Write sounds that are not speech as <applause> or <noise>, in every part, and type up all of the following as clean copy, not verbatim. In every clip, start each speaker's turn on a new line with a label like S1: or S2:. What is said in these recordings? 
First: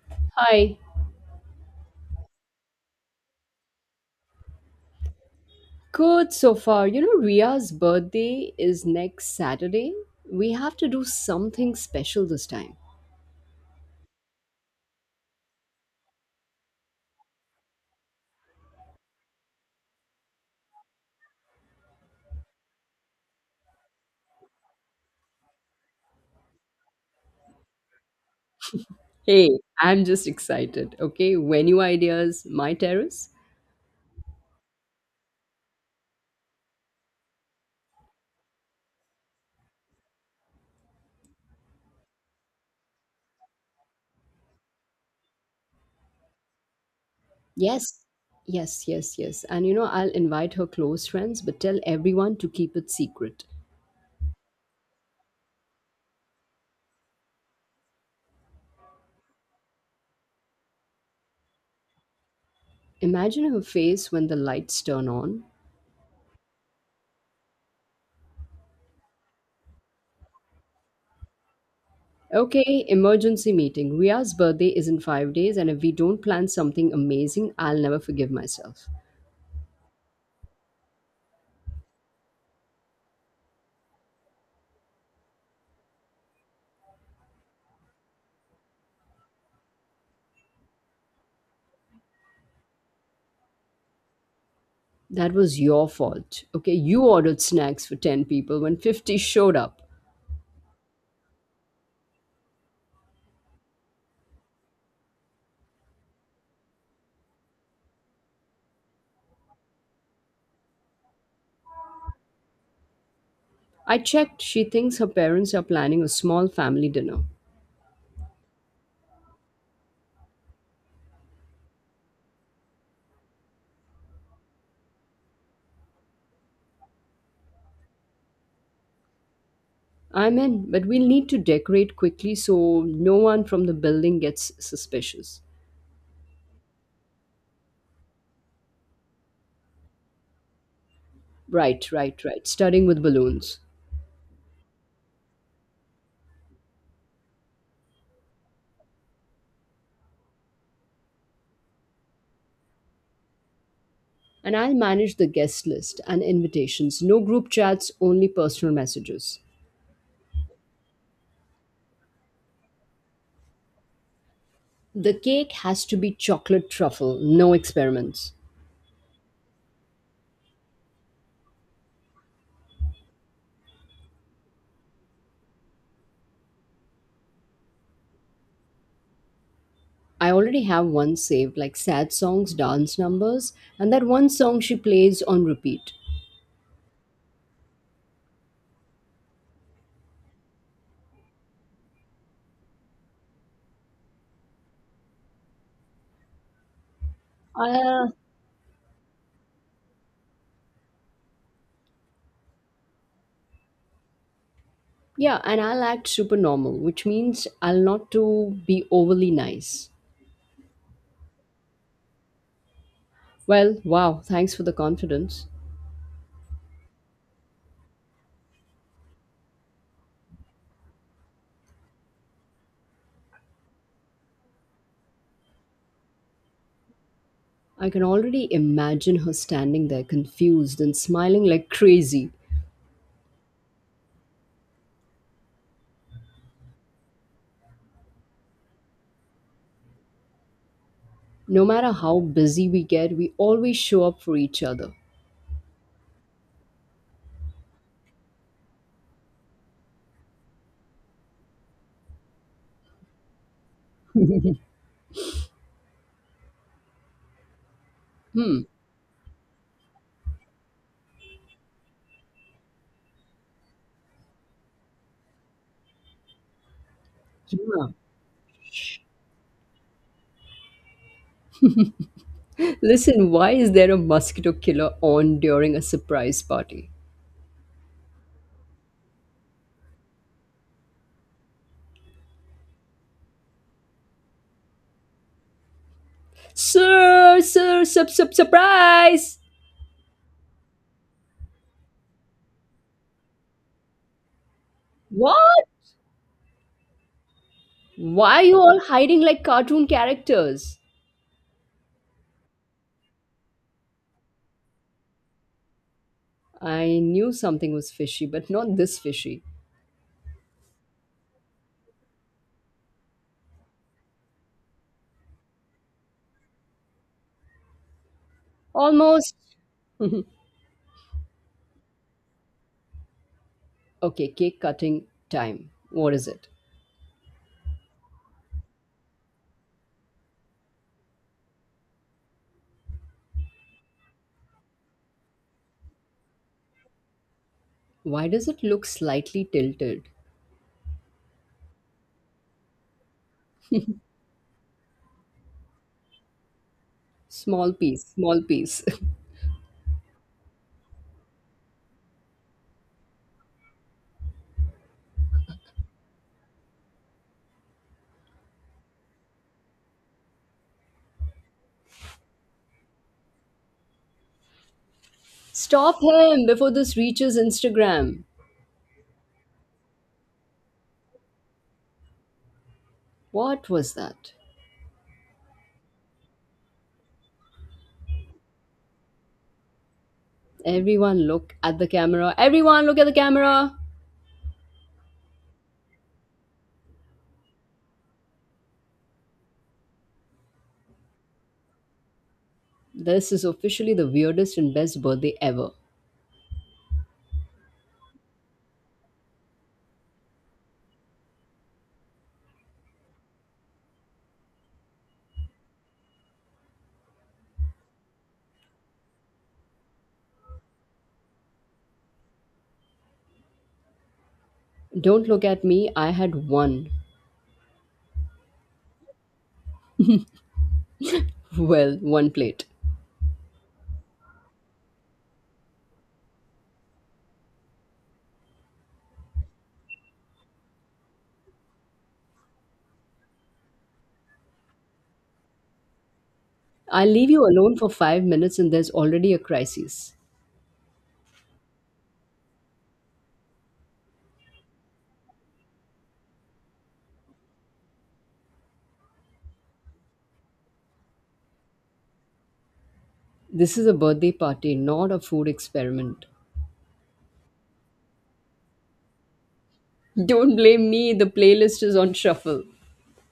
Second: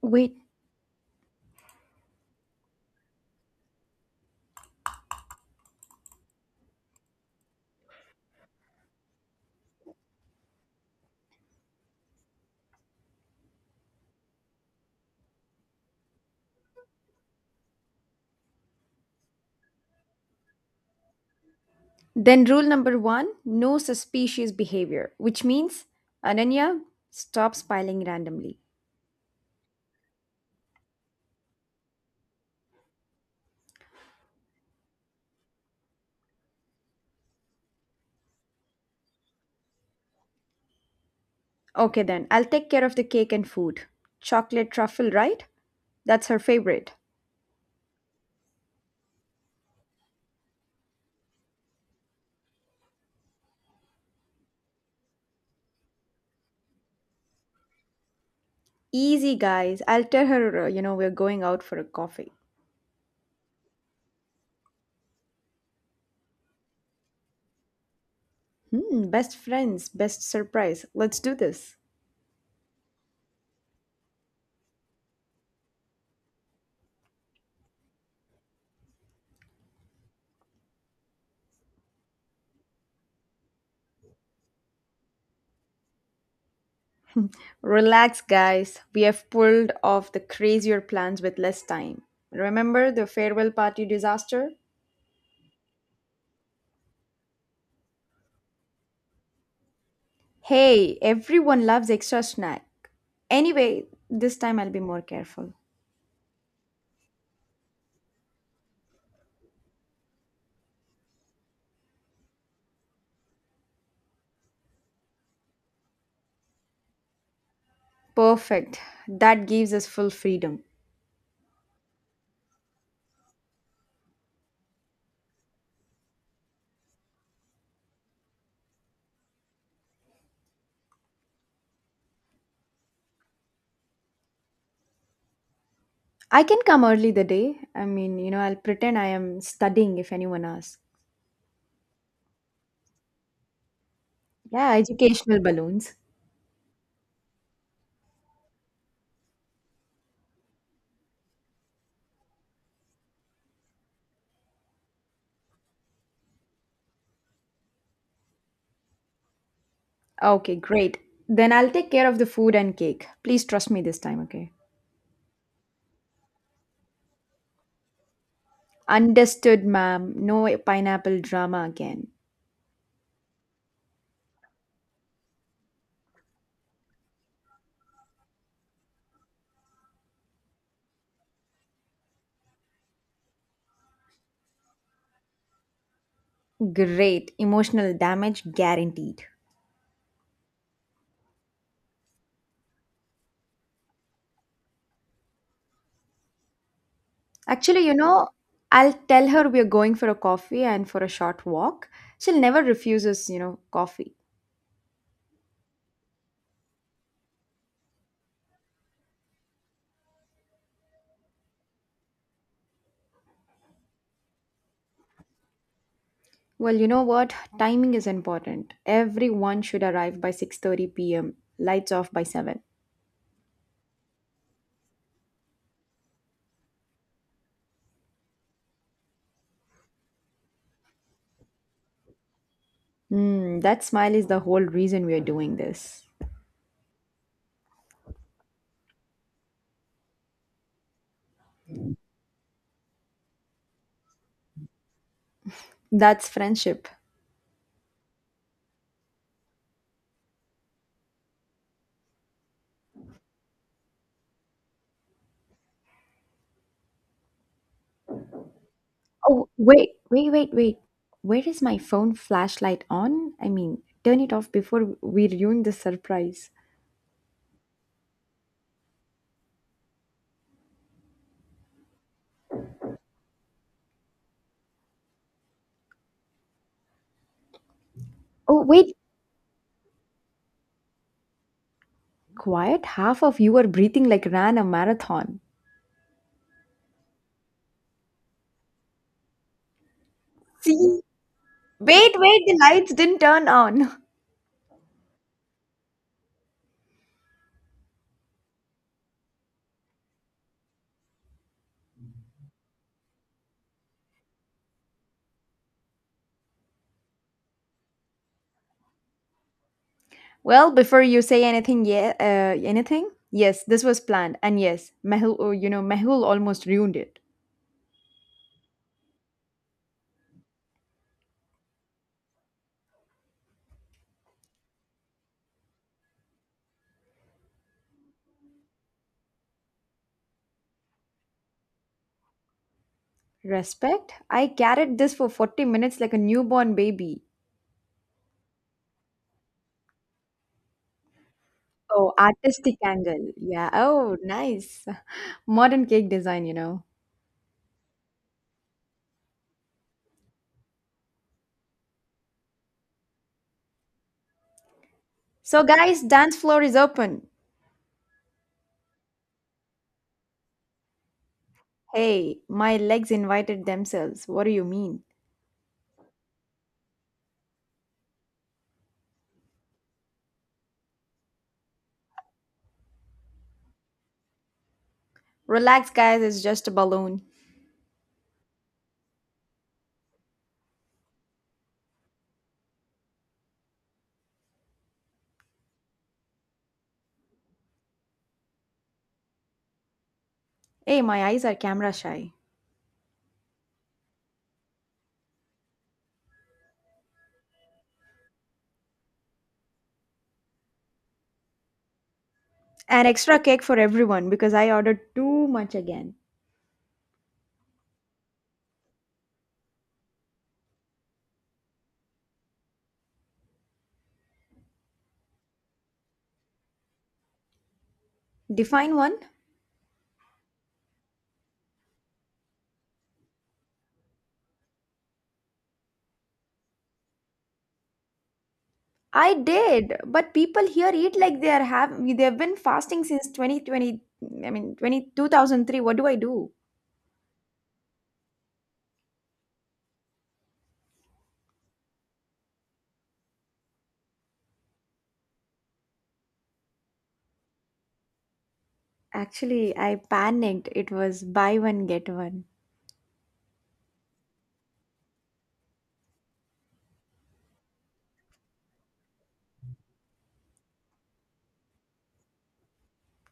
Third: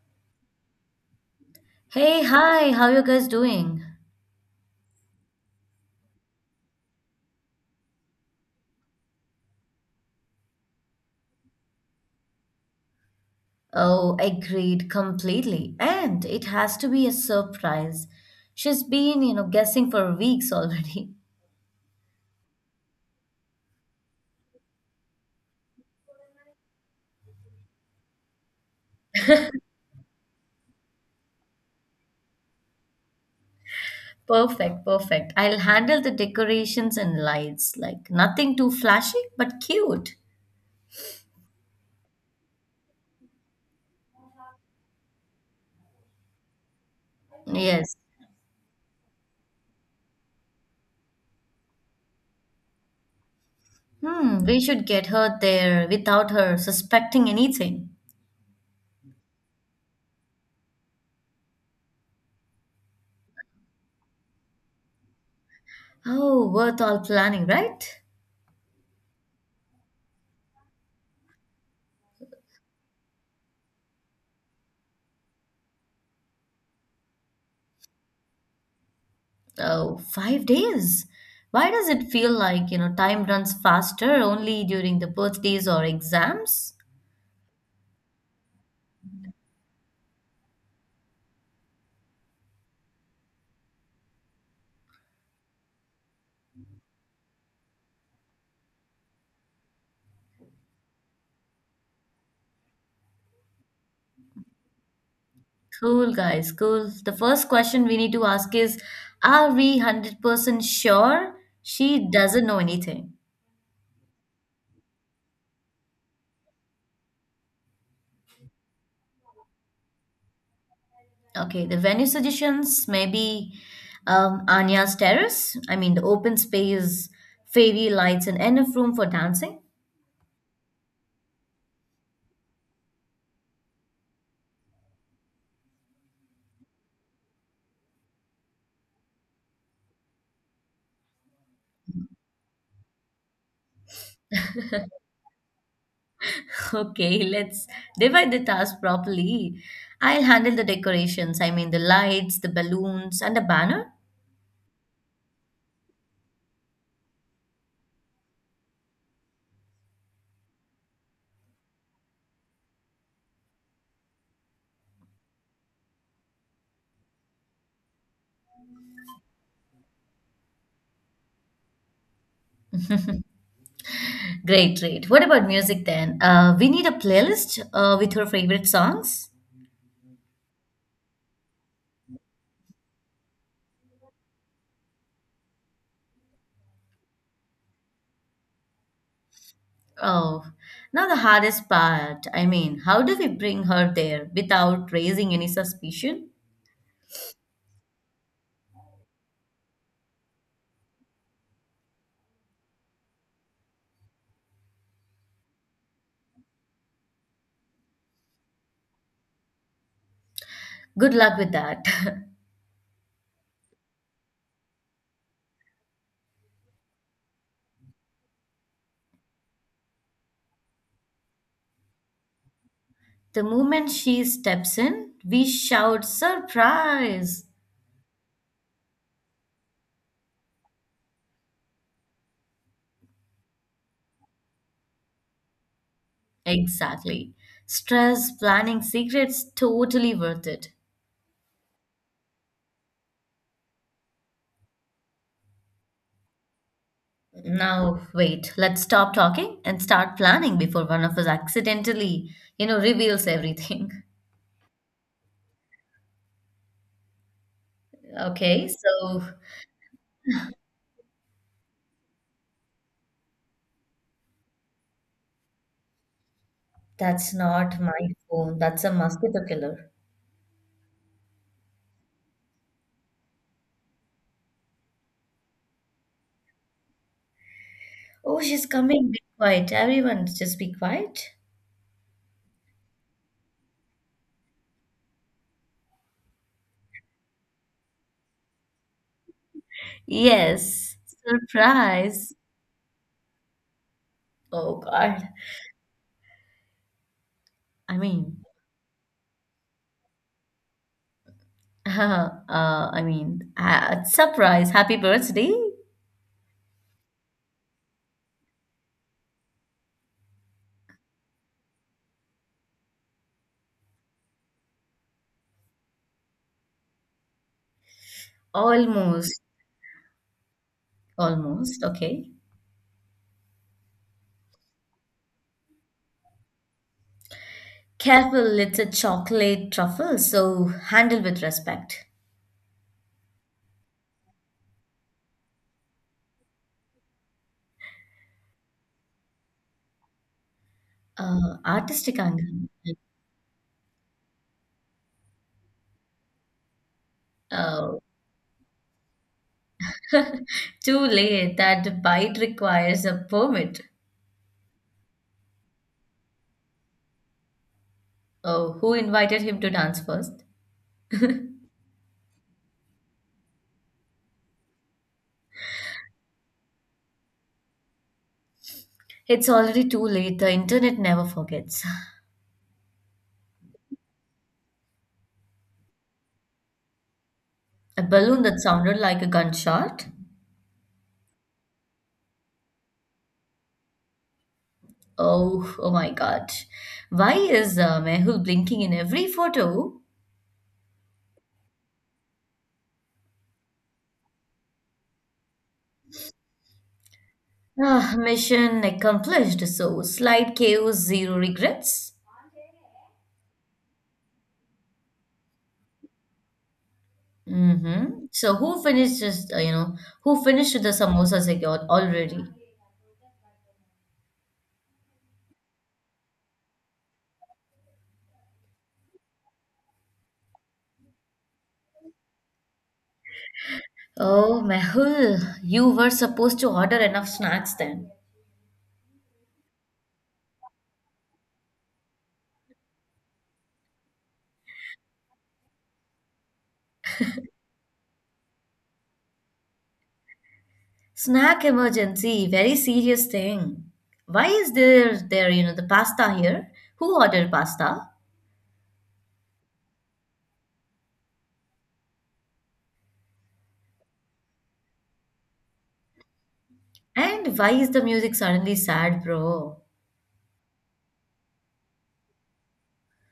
S1: Wait,
S2: Hi.
S3: Hey, hi, how you guys doing?
S2: Good so far. You know, Ria's birthday is next Saturday. We have to do something special this time.
S3: Oh, agreed completely. And it has to be a surprise. She's been, guessing for weeks already.
S1: then rule number one no suspicious behavior, which means Ananya, stop smiling randomly.
S2: Hey, I'm just excited. Okay, venue ideas, my terrace?
S3: <laughs> Perfect, perfect. I'll handle the decorations and lights. Like nothing too flashy, but cute.
S1: Okay, then I'll take care of the cake and food. Chocolate truffle, right? That's her favorite.
S3: Yes.
S2: Yes, yes, yes, yes. And you know, I'll invite her close friends, but tell everyone to keep it secret.
S3: Hmm, we should get her there without her suspecting anything.
S1: Easy, guys. I'll tell her, we're going out for a coffee.
S2: Imagine her face when the lights turn on.
S3: Oh, worth all planning, right?
S1: Hmm, best friends, best surprise. Let's do this.
S2: Okay, emergency meeting. Ria's birthday is in five days, and if we don't plan something amazing, I'll never forgive myself.
S3: Oh, 5 days. Why does it feel like, time runs faster only during the birthdays or exams?
S1: Relax, guys. We have pulled off the crazier plans with less time. Remember the farewell party disaster?
S2: That was your fault. Okay, you ordered snacks for 10 people when 50 showed up.
S1: Hey, everyone loves extra snack. Anyway, this time I'll be more careful.
S3: Cool, guys, cool. The first question we need to ask is, are we 100% sure she doesn't know anything?
S2: I checked. She thinks her parents are planning a small family dinner.
S1: Perfect. That gives us full freedom.
S3: Okay, the venue suggestions maybe Anya's terrace. I mean, the open space, fairy lights, and enough room for dancing.
S2: I'm in, but we'll need to decorate quickly so no one from the building gets suspicious.
S1: I can come early the day. I mean, I'll pretend I am studying if anyone asks.
S2: Right, right, right. Starting with balloons.
S1: Yeah, educational balloons.
S3: Okay, <laughs> let's divide the task properly. I'll handle the decorations, I mean the lights, the balloons, and the banner.
S2: And I'll manage the guest list and invitations. No group chats, only personal messages.
S1: Okay, great. Then I'll take care of the food and cake. Please trust me this time, okay?
S2: The cake has to be chocolate truffle, no experiments.
S1: Understood, ma'am. No pineapple drama again.
S3: Great, great. What about music then? We need a playlist with her favorite songs.
S2: I already have one saved, like sad songs, dance numbers, and that one song she plays on repeat.
S1: Great. Emotional damage guaranteed.
S3: Oh, now the hardest part. I mean, how do we bring her there without raising any suspicion?
S1: Actually,
S2: Uh,
S1: I'll tell her we're going for a coffee and for a short walk. She'll never refuse us, coffee.
S2: yeah, and I'll act super normal, which means I'll not to be overly nice.
S3: Good luck with that.
S2: Well, wow, thanks for the confidence.
S1: Well, you know what? Timing is important. Everyone should arrive by 6:30 p.m. Lights off by 7.
S3: <laughs> The moment she steps in, we shout, surprise!
S2: I can already imagine her standing there confused and smiling like crazy.
S1: Hmm, that smile is the whole reason we are doing this.
S3: Exactly. Stress, planning secrets, totally worth it.
S2: No matter how busy we get, we always show up for each other.
S1: That's friendship.
S3: Now, wait, let's stop talking and start planning before one of us accidentally, reveals everything. <laughs>
S2: Hmm.
S3: Okay, so
S1: Oh, wait, wait, wait, wait. Where is my phone flashlight on? I mean, turn it off before we ruin the surprise.
S3: that's not
S2: Yeah.
S3: my phone. That's a mosquito killer.
S2: Listen, why is there a mosquito killer on during a surprise party?
S3: Oh,
S1: Oh,
S3: she's
S1: wait.
S3: coming. Be quiet. Everyone, just be quiet.
S1: Quiet. Half of you are breathing like ran a marathon.
S2: Surprise!
S3: Yes,
S1: See? Wait,
S3: surprise.
S1: wait, the lights didn't turn on. <laughs>
S3: Oh, God.
S2: What?
S3: I
S2: Why
S3: mean,
S2: you all hiding like cartoon characters?
S3: <laughs> I mean, surprise. Happy birthday.
S2: I knew something was fishy, but not this fishy.
S1: Well, before you say anything, yeah, anything? Yes, this was planned. And yes, Mehul, oh, Mehul almost ruined it.
S2: Almost.
S3: Almost,
S2: <laughs>
S3: almost. Okay.
S2: Okay, cake cutting time. What is it?
S3: Careful, it's a chocolate truffle, so handle with respect.
S1: Respect? I carried this for 40 minutes like a newborn baby.
S2: Why does it look slightly tilted?
S1: Oh,
S3: Artistic angle.
S1: artistic angle. Yeah. Oh, nice. Modern cake design.
S2: Small
S3: Oh,
S2: piece, small piece.
S3: <laughs> too late. That bite requires a permit.
S1: So, guys, dance floor is open.
S3: Oh, who invited him to dance first? <laughs>
S1: Hey, my legs invited themselves. What do you mean?
S2: <laughs> Stop him before this reaches Instagram.
S3: It's already too late. The internet never forgets.
S2: What was that?
S1: Relax, guys, it's just a balloon.
S3: A balloon that sounded like a gunshot.
S2: Everyone look at the camera. Everyone look at the camera.
S3: Oh, oh my God. Why is Mehul blinking in every photo?
S1: Hey, my eyes are camera shy.
S2: This is officially the weirdest and best birthday ever.
S3: Ah, mission accomplished. So, slide chaos, zero regrets.
S1: An extra cake for everyone because I ordered too much again.
S3: Mm-hmm. So who finished just who finished the samosa secured already?
S2: Don't look at me, I had one.
S1: Define one?
S2: Well, one plate.
S3: Oh Mehul, you were supposed to order enough snacks then.
S1: I did, but people here eat like they are have they've been fasting since 2020, I mean 20 2003. What do I do?
S2: I leave you alone for five minutes and there's already a crisis.
S3: Snack emergency, very serious thing. Why is there the pasta here? Who ordered pasta?
S1: Actually, I panicked. It was buy one get one.
S2: This is a birthday party, not a food experiment.
S3: And why is the music suddenly sad, bro?
S2: Don't blame me, the playlist is on shuffle.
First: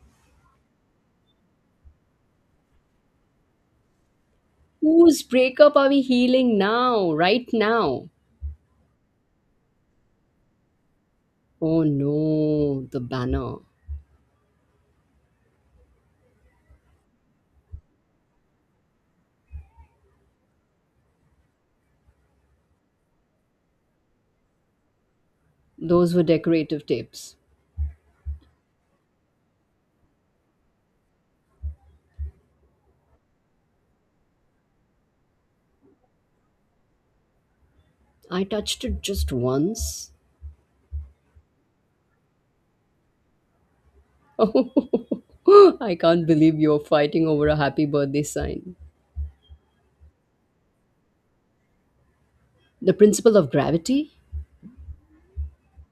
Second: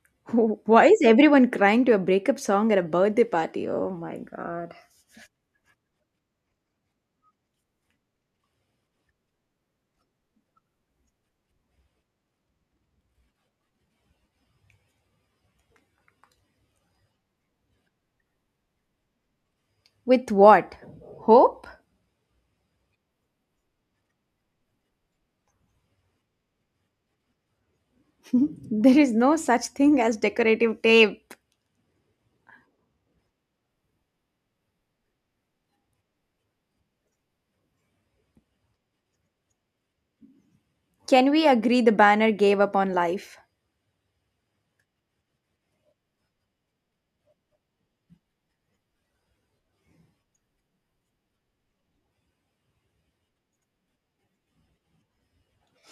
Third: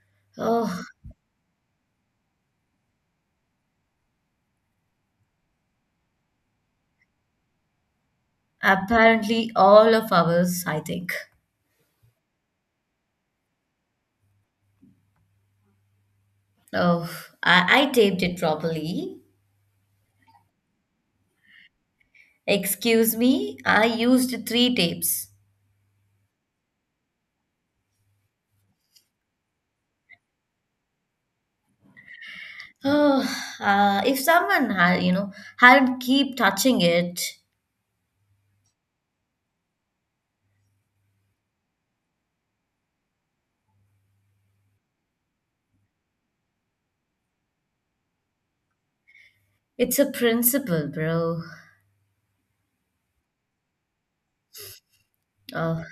S1: <laughs>
S3: Oh,
S1: Why is everyone crying to a breakup song at a birthday party? Oh my god.
S2: Whose breakup are we healing now, right now?
S3: apparently all of ours, I think.
S2: Oh no, the banner.
S3: Oh, I taped it properly.
S1: With what? Hope?
S3: Excuse me, I used three tapes.
S2: Those were decorative tapes.
S1: <laughs> There is no such thing as decorative tape.
S3: <sighs> Oh, if someone had, had keep touching it,
S2: I touched it just once.
S1: Can we agree the banner gave up on life?
S2: <laughs> I can't believe you're fighting over a happy birthday sign.
S3: it's a principle, bro.
S2: The principle of gravity?
S3: Oh,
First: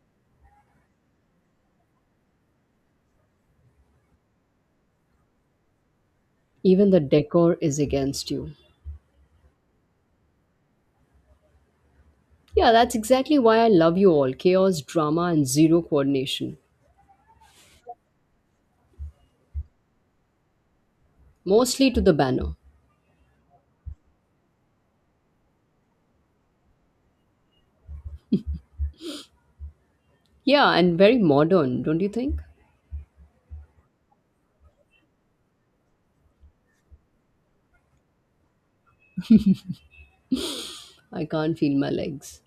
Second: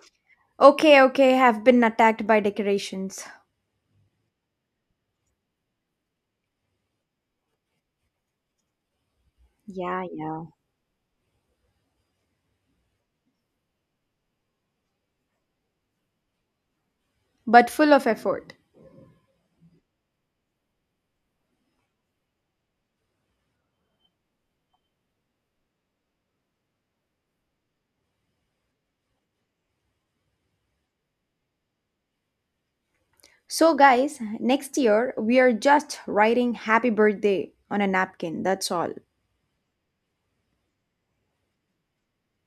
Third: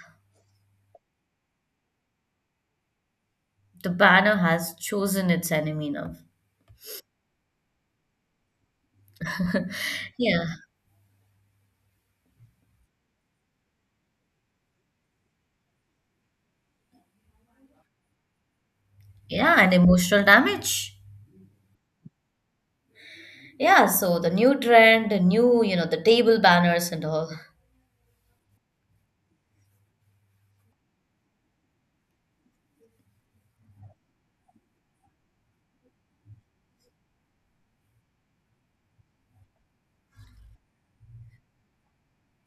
S1: Okay, okay, have been attacked by decorations.
S3: the banner has chosen its enemy now.
S2: Even the decor is against you.
S3: <laughs>
S1: Yeah,
S3: Yeah,
S1: yeah,
S2: Yeah, that's exactly why I love you all chaos, drama, and zero coordination.
S1: but full of effort.
S3: yeah, and emotional damage.
S2: Mostly to the banner.
S3: Yeah, so the new trend, the new, the table banners and all.
S2: Yeah, and very modern, don't you think?
S1: So, guys, next year we are just writing happy birthday on a napkin. That's all.
S2: I can't feel my legs.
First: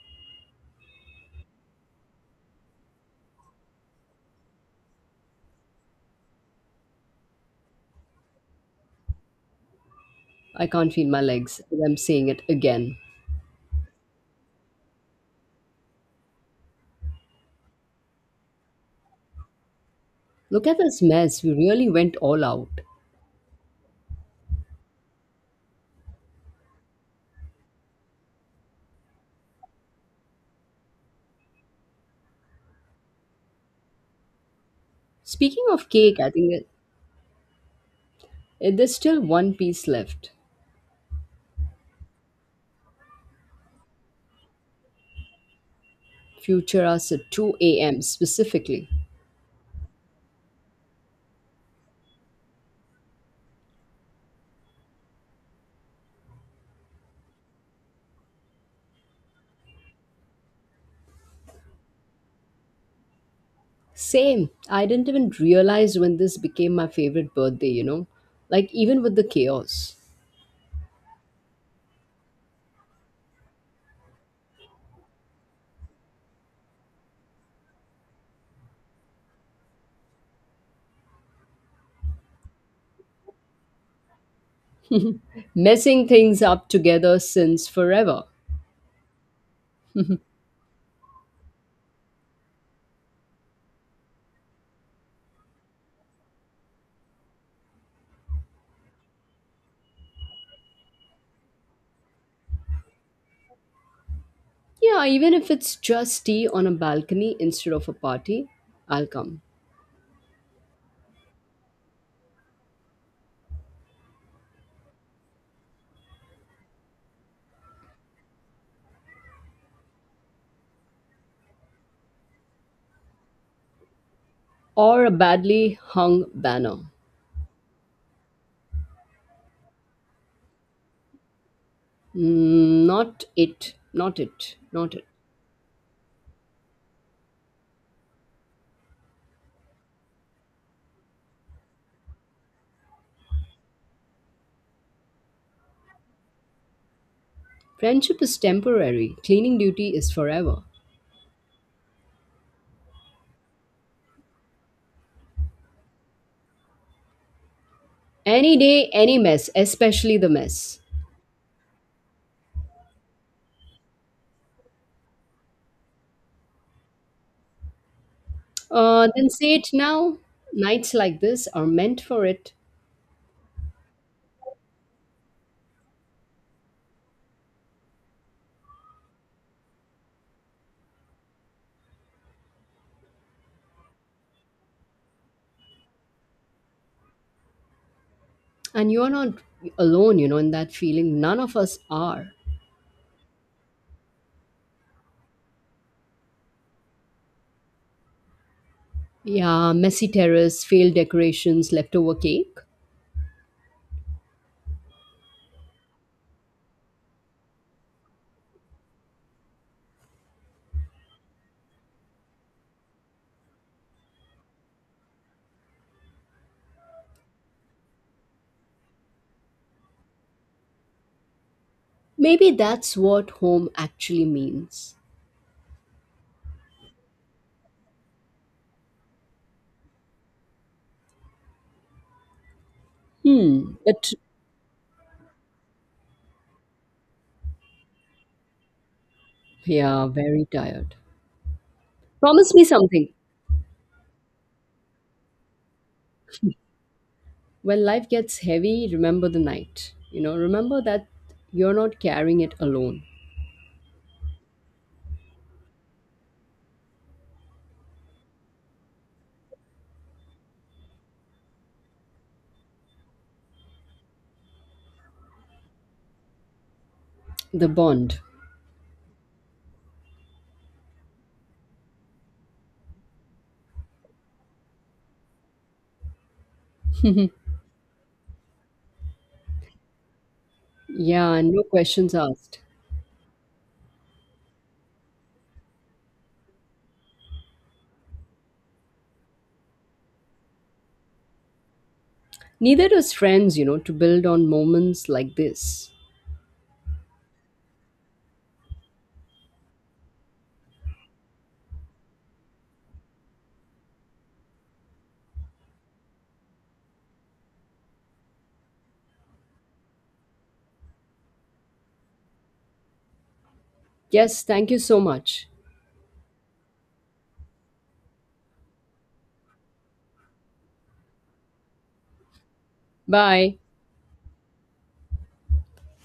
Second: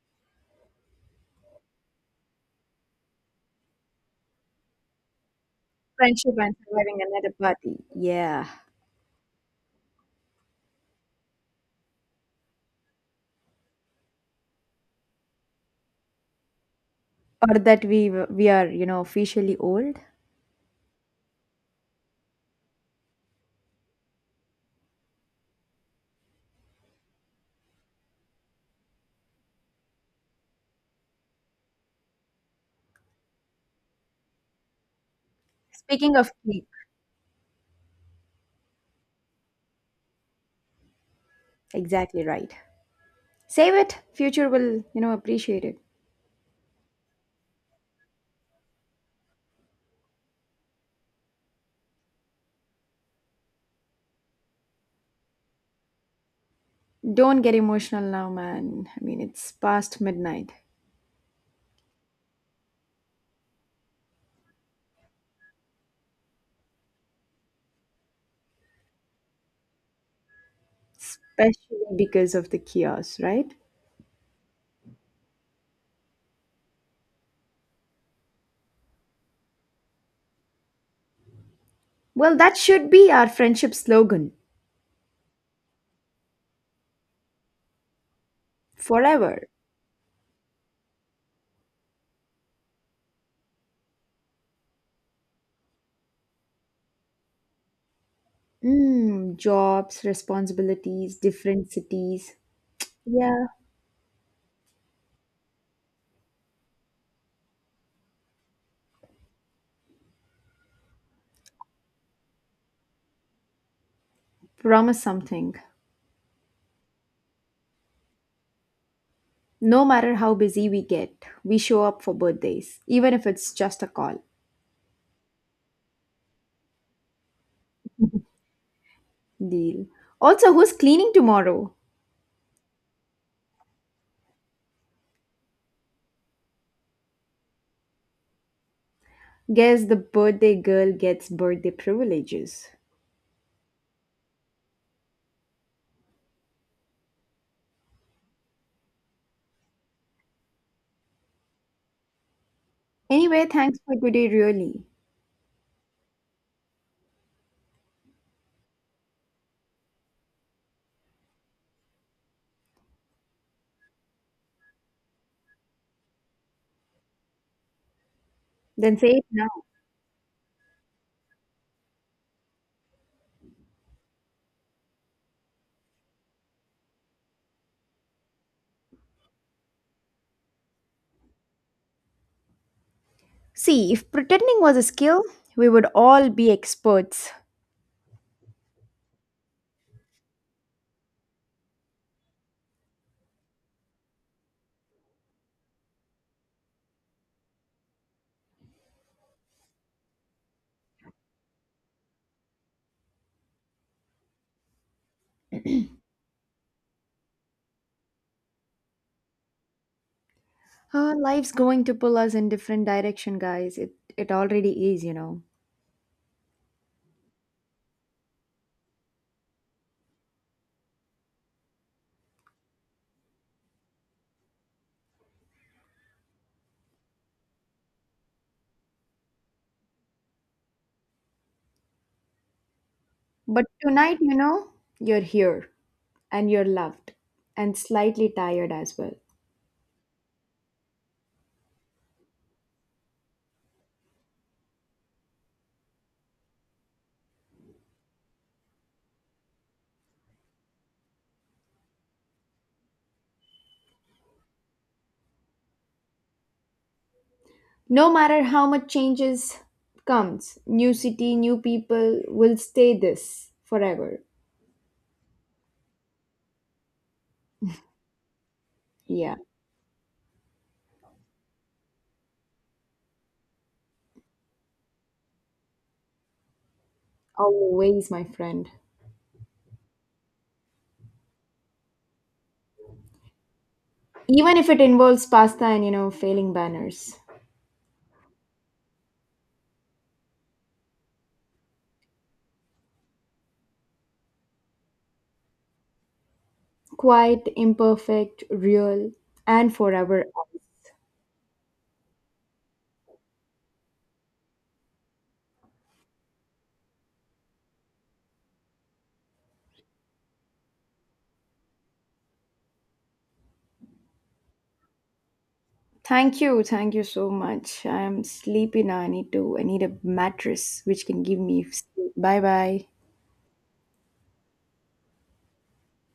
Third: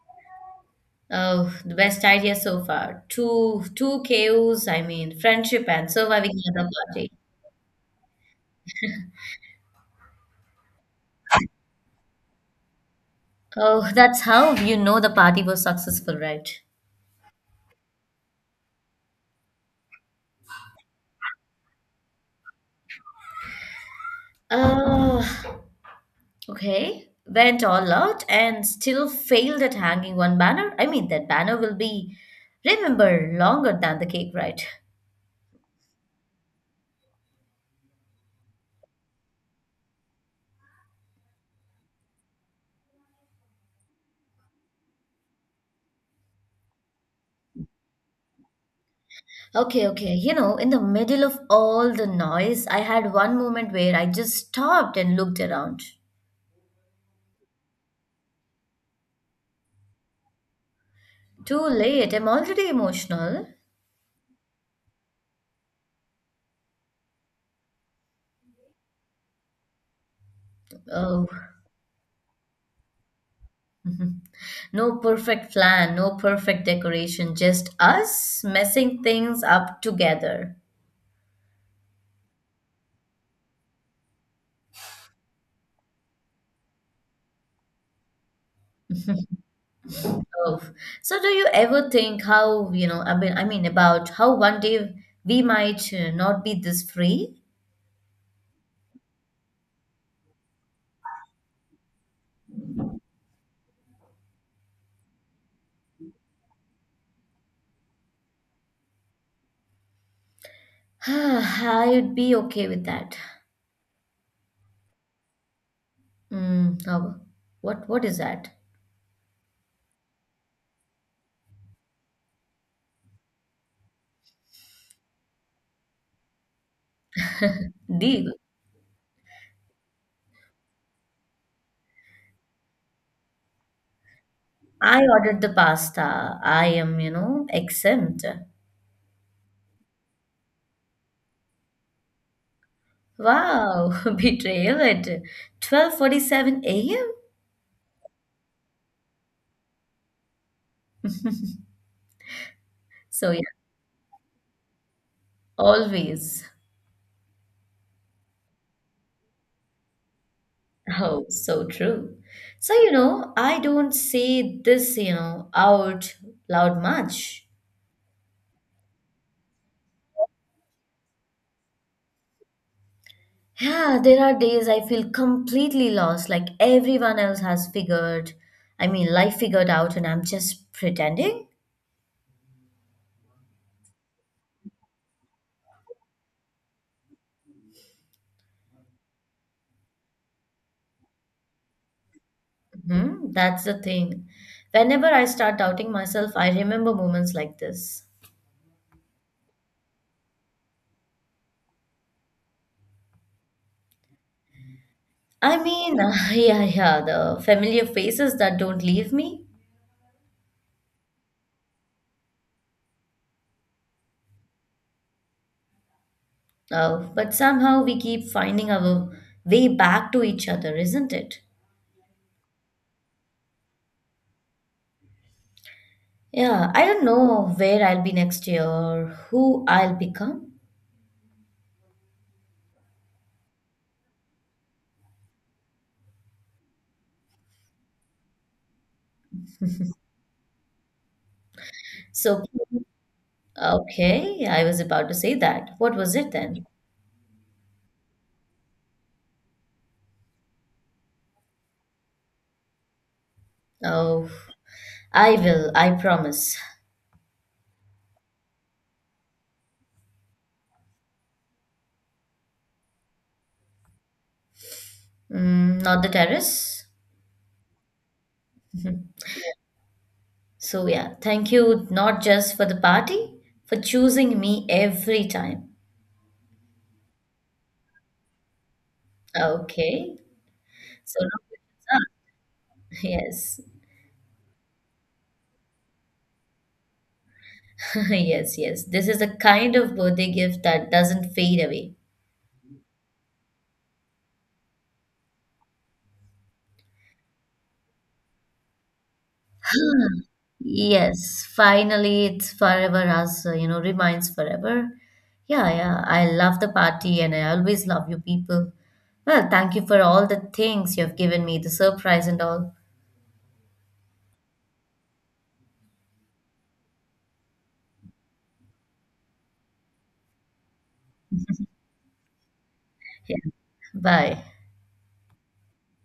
S3: Oh, the best idea so far. Two KOs. I mean, friendship and
S1: Friendship
S3: surviving
S1: and
S3: another
S1: surviving
S3: party.
S1: another party. Yeah.
S2: I can't feel my legs. I'm saying it again.
S3: Oh, that's how you know the party was successful, right?
S1: Or that we are, officially old.
S2: Look at this mess. We really went all out.
S3: Oh. Okay, went all out and still failed at hanging one banner. I mean, that banner will be remembered longer than the cake, right?
S2: Speaking of
S1: Speaking
S2: cake, I
S1: of
S2: think
S1: cake,
S2: it, it- there's still one piece left.
S1: exactly right. Save it. Future will, appreciate it.
S2: Futuras at 2 a.m. specifically.
S3: Okay, okay. You know, in the middle of all the noise, I had one moment where I just stopped and looked around.
S1: Don't get emotional now, man. I mean, it's past midnight,
S3: Too late. I'm already emotional.
S2: Same. I didn't even realize when this became my favorite birthday, you know? Like, even with the chaos.
S3: Oh,
S1: especially because of the chaos, right?
S3: <laughs> no perfect plan, no perfect decoration, just us messing things up together.
S1: Well, that should be our friendship slogan
S2: Messing things up together since forever.
S1: forever.
S2: <laughs>
S3: Of. So do you ever think how, you know, I mean about how one day we might not be this free?
S1: Mm, jobs, responsibilities, different cities. Yeah.
S2: Yeah, even if it's just tea on a balcony instead of a party, I'll come.
S3: <sighs> I'd be okay with that.
S1: Promise something.
S3: Mm, now, what is that?
S1: No matter how busy we get, we show up for birthdays, even if it's just a call.
S2: Or a badly hung banner.
S3: Deal.
S1: Deal. Also, who's cleaning tomorrow?
S2: Mm, not it, not it, not
S3: I
S2: it.
S3: ordered the pasta. I am, exempt.
S1: Guess the birthday girl gets birthday privileges.
S3: Wow, <laughs> betrayal at 12:47 a.m.
S2: Friendship is temporary, cleaning duty is forever.
S3: <laughs> So yeah,
S1: Anyway, thanks for today, really.
S3: always.
S2: Any day, any mess, especially the mess.
S3: Oh, so true. So, I don't say this, out loud much.
S1: Then say it
S2: Then
S1: now.
S2: say it now. Nights like this are meant for it.
S3: Yeah, there are days I feel completely lost, like everyone else has figured, I mean, life figured out, and I'm just pretending.
S1: See, if pretending was a skill, we would all be experts.
S2: And you're not alone, you know, in that feeling. None of us are.
S3: Hmm, that's the thing. Whenever I start doubting myself, I remember moments like this.
S2: Yeah, messy terrace, failed decorations, leftover cake.
S3: I mean, <laughs> yeah, yeah, the familiar faces that don't leave me.
S1: Life's going to pull us in different direction, guys. It already is.
S3: Oh, but somehow we keep finding our way back to each other, isn't it?
S2: Maybe that's what home actually means.
S3: Yeah, I don't know where I'll be next year or who I'll become.
S1: But
S2: Hmm, but
S1: tonight, you're here and you're loved and slightly tired as well.
S2: yeah, very tired.
S3: So,
S2: Promise me something.
S3: okay, I was about to say that. What was it then?
S2: When life gets heavy, remember the night. You know, remember that you're not carrying it alone.
S3: Oh, I will, I promise.
S1: No matter how much changes comes, new city, new people will stay this forever.
S3: Mm, not the terrace.
S2: The bond.
S3: Mhm.
S1: Yeah,
S3: So, yeah, thank you not just for the party, for choosing me every time.
S2: <laughs>
S1: always, my friend.
S3: Okay, so now
S2: Yeah, and no
S3: it's up.
S2: questions asked.
S3: Yes,
S1: Even if it involves pasta and, failing banners.
S3: <laughs> yes, yes. This is the kind of birthday gift that doesn't fade away.
S2: Neither does friends, you know, to build on moments like this.
S1: Quite imperfect, real, and forever.
S3: Yes, finally, it's forever us, remains forever. Yeah, yeah, I love the party and I always love you people. Well, thank you for all the things you have given me, the surprise and all.
S2: Yes, thank you so much.
S1: Thank you so much. I'm sleepy now. I need to. I need a mattress which can give me sleep. Bye bye.
S3: Yeah,
S2: Bye.
S3: bye.